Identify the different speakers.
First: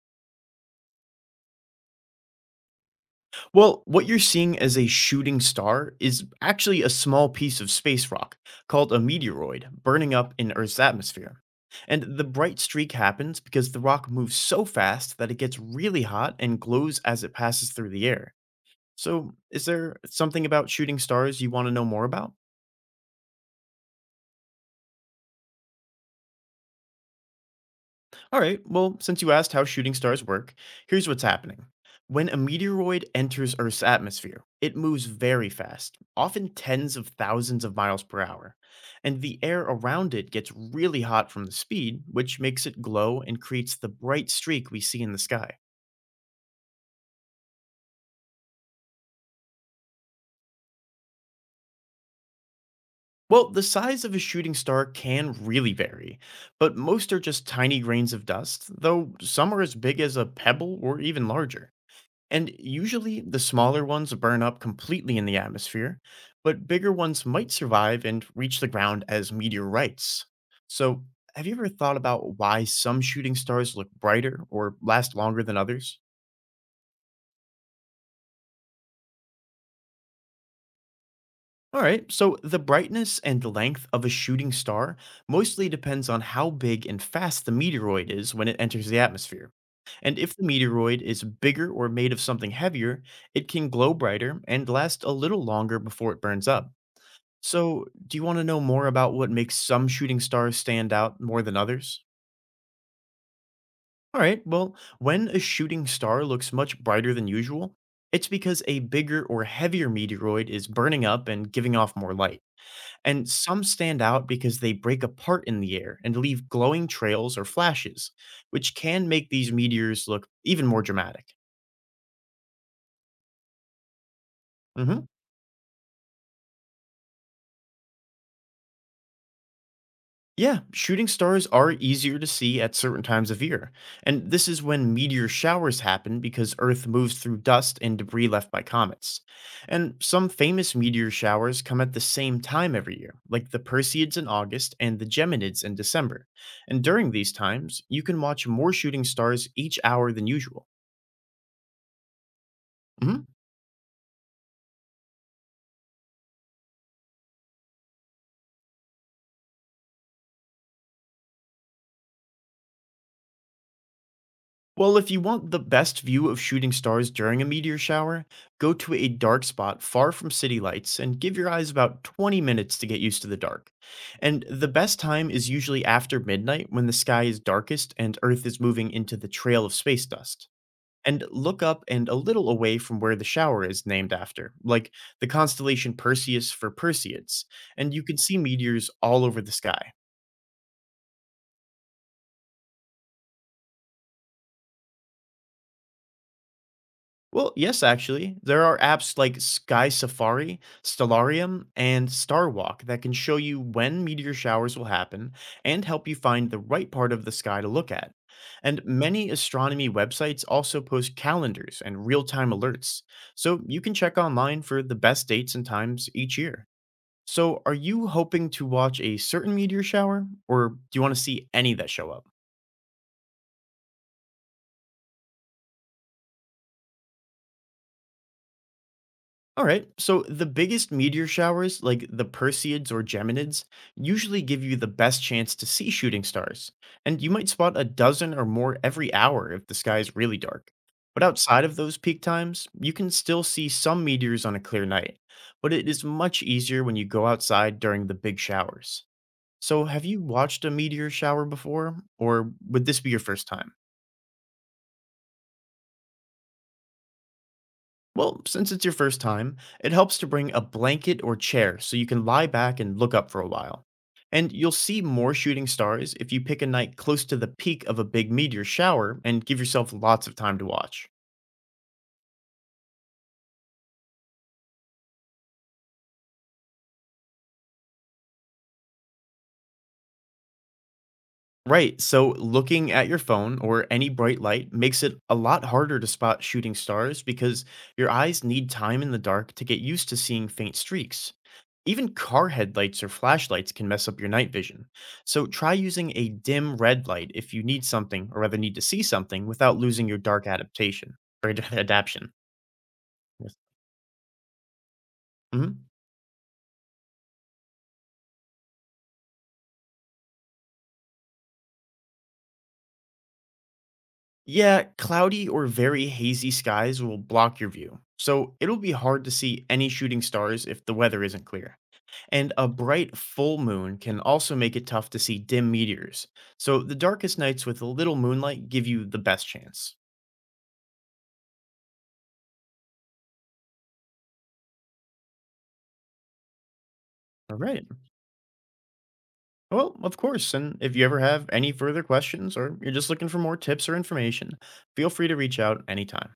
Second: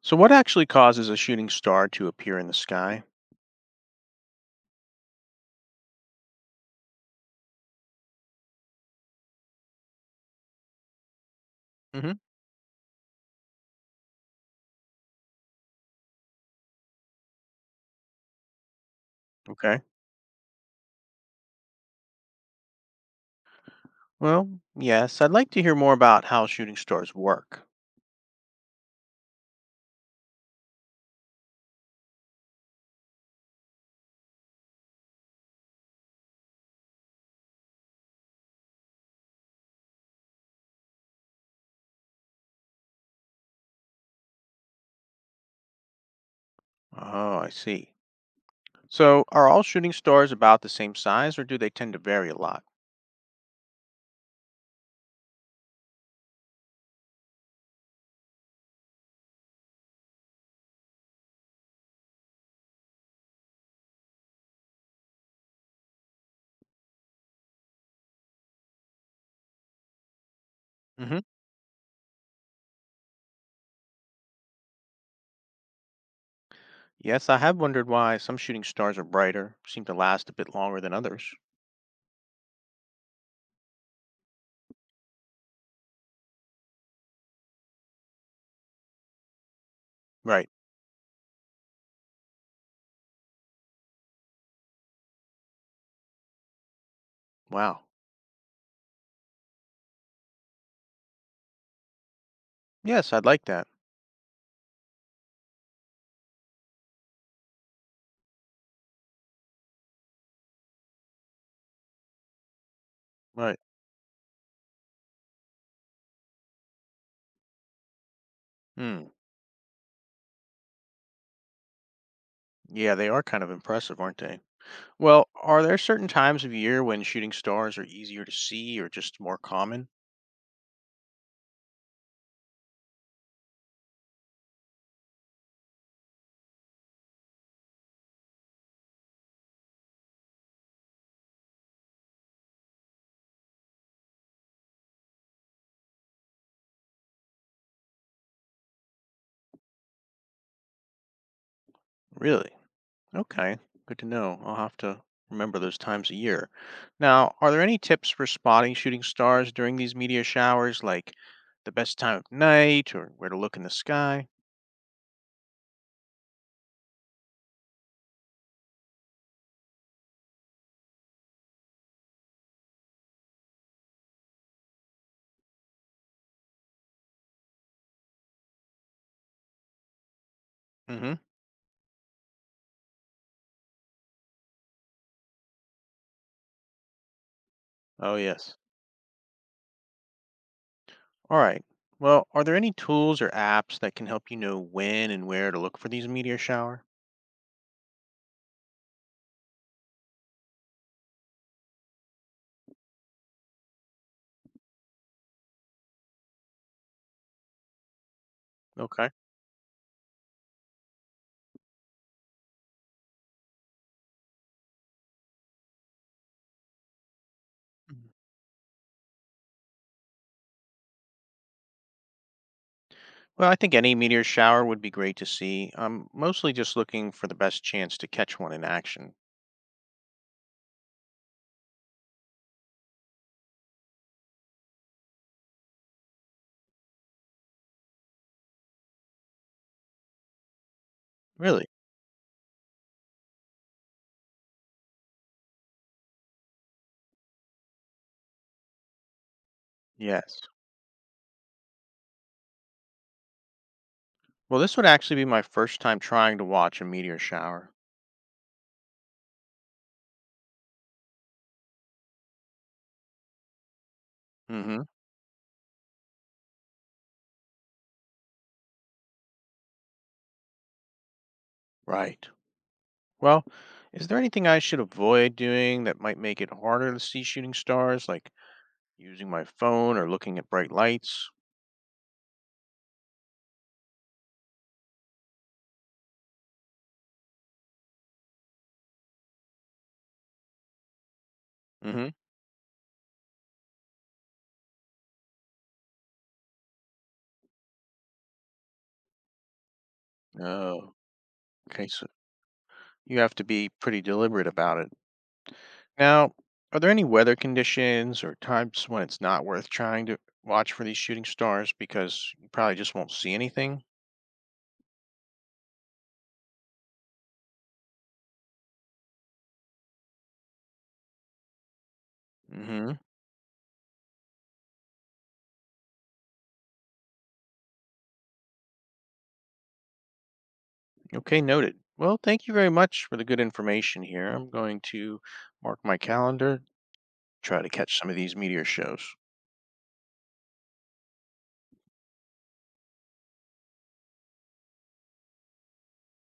Speaker 1: So, what actually causes a shooting star to appear in the sky?
Speaker 2: Well, what you're seeing as a shooting star is actually a small piece of space rock called a meteoroid burning up in Earth's atmosphere. And
Speaker 1: Hmm.
Speaker 2: the bright streak happens because the rock moves so fast that it gets really hot and glows as it passes through the air. So, is
Speaker 1: Okay.
Speaker 2: there something about shooting stars you want to know more about?
Speaker 1: Well, yes, I'd like to hear more about how shooting stars work.
Speaker 2: All right, well, since you asked how shooting stars work, here's what's happening. When a meteoroid enters Earth's atmosphere, it moves very fast, often tens of thousands of miles per hour, and the air around it gets really hot from the speed, which makes it glow and creates the bright streak we see in the sky.
Speaker 1: Oh, I see. So, are all shooting stars about the same size or do they tend to vary a lot?
Speaker 2: Well, the size of a shooting star can really vary, but most are just tiny grains of dust, though some are as big as a pebble or even larger. And usually the smaller ones burn up completely in the atmosphere, but bigger ones might survive and reach the ground as meteorites. So,
Speaker 1: Hmm.
Speaker 2: have you ever thought about why some shooting stars look brighter or last longer than others?
Speaker 1: Yes, I have wondered why some shooting stars are brighter, seem to last a bit longer than others.
Speaker 2: All right, so the brightness and length of a shooting star mostly depends on how big and fast the meteoroid is when it enters the atmosphere. And if the
Speaker 1: Right.
Speaker 2: meteoroid is bigger or made of something heavier, it can glow brighter and last a little longer before it burns up.
Speaker 1: Wow.
Speaker 2: So, do you want to know more about what makes some shooting stars stand out more than others?
Speaker 1: Yes, I'd like that.
Speaker 2: All right, well, when a shooting star looks much brighter than usual, it's because a bigger or heavier meteoroid is burning up and giving off more light. And
Speaker 1: Right.
Speaker 2: some stand out because they break apart in the air and leave glowing trails or flashes, which can
Speaker 1: Hmm.
Speaker 2: make these meteors look even more dramatic.
Speaker 1: Yeah, they are kind of impressive, aren't they?
Speaker 2: Mhm.
Speaker 1: Well, are there certain times of year when shooting stars are easier to see or just more common?
Speaker 2: Yeah, shooting stars are easier to see at certain times of year, and this is when meteor showers happen because Earth moves through dust and debris left by comets. And some famous meteor showers come at the same time every year, like the Perseids in August and the Geminids in December. And during these times, you can watch more shooting stars each hour than usual.
Speaker 1: Really?
Speaker 2: Mhm.
Speaker 1: Okay, good to know. I'll have to remember those times a year. Now, are there any tips for spotting shooting stars during these meteor showers, like the best time of night or where to look in the sky?
Speaker 2: Well, if you want the best view of shooting stars during a meteor shower, go to a dark spot far from city lights and give your eyes about 20 minutes to get used to the dark. And the best time is usually after midnight when the sky is darkest and Earth is moving into the trail of space dust.
Speaker 1: Mm-hmm.
Speaker 2: And look up and a little away from where the shower is named after, like the constellation Perseus for Perseids, and you
Speaker 1: Oh,
Speaker 2: can see
Speaker 1: yes.
Speaker 2: meteors all over the sky.
Speaker 1: All right. Well, are there any tools or apps that can help you know when and where to look for these meteor shower?
Speaker 2: Well, yes, actually. There are apps like Sky Safari, Stellarium, and Starwalk that can show you when meteor showers will happen and help you find the right part of the sky to look at. And
Speaker 1: Okay.
Speaker 2: many astronomy websites also post calendars and real time alerts, so you can check online for the best dates and times each year. So, are you
Speaker 1: Mhm.
Speaker 2: hoping to watch a certain meteor shower, or do you want to see any that show up?
Speaker 1: Well, I think any meteor shower would be great to see. I'm mostly just looking for the best chance to catch one in action.
Speaker 2: All right, so the biggest meteor showers, like the Perseids or Geminids, usually give you the best chance to see shooting stars, and you might spot a dozen or more every hour if the sky is really dark. But outside
Speaker 1: Really?
Speaker 2: of those peak times, you can still see some meteors on a clear night, but it is much easier when you go outside during the big showers. So, have you
Speaker 1: Yes.
Speaker 2: watched a meteor shower before, or would this be your first time?
Speaker 1: Well, this would actually be my first time trying to watch a meteor shower.
Speaker 2: Well, since it's your first time, it helps to bring a blanket or chair so you can lie back and look up for a while. And you'll
Speaker 1: Hmm.
Speaker 2: see more shooting stars if you pick a night close to the peak of a big meteor shower and give yourself lots of time to watch.
Speaker 1: Right. Well, is there anything I should avoid doing that might make it harder to see shooting stars, like using my phone or looking at bright lights?
Speaker 2: Right. So looking at your phone or any bright light makes it a lot harder to spot shooting stars because your eyes need time in the dark to get used to seeing faint streaks.
Speaker 1: Hmm.
Speaker 2: Even car headlights or flashlights can mess up your night vision. So try using a dim red light if you need something or rather need to see something without losing your dark
Speaker 1: Oh,
Speaker 2: adaptation or ad-
Speaker 1: okay. So
Speaker 2: adaption.
Speaker 1: you have to
Speaker 2: Yes.
Speaker 1: be pretty deliberate about it.
Speaker 2: Mhm.
Speaker 1: Now, are there any weather conditions or times when it's not worth trying to watch for these shooting stars because you probably just won't see anything?
Speaker 2: Yeah, cloudy or very hazy skies will block your view. So it'll be hard to see any shooting stars if the weather isn't clear. And a
Speaker 1: Hmm.
Speaker 2: bright full moon can also make it tough to see dim meteors. So the darkest nights with little moonlight give you the best chance.
Speaker 1: Okay, noted. Well, thank you very much for the good information here. I'm going to mark my calendar,
Speaker 2: All
Speaker 1: try to
Speaker 2: right.
Speaker 1: catch some of these meteor shows.
Speaker 2: Well, of course. And if you ever have any further questions or you're just looking for more tips or information, feel free to reach out anytime.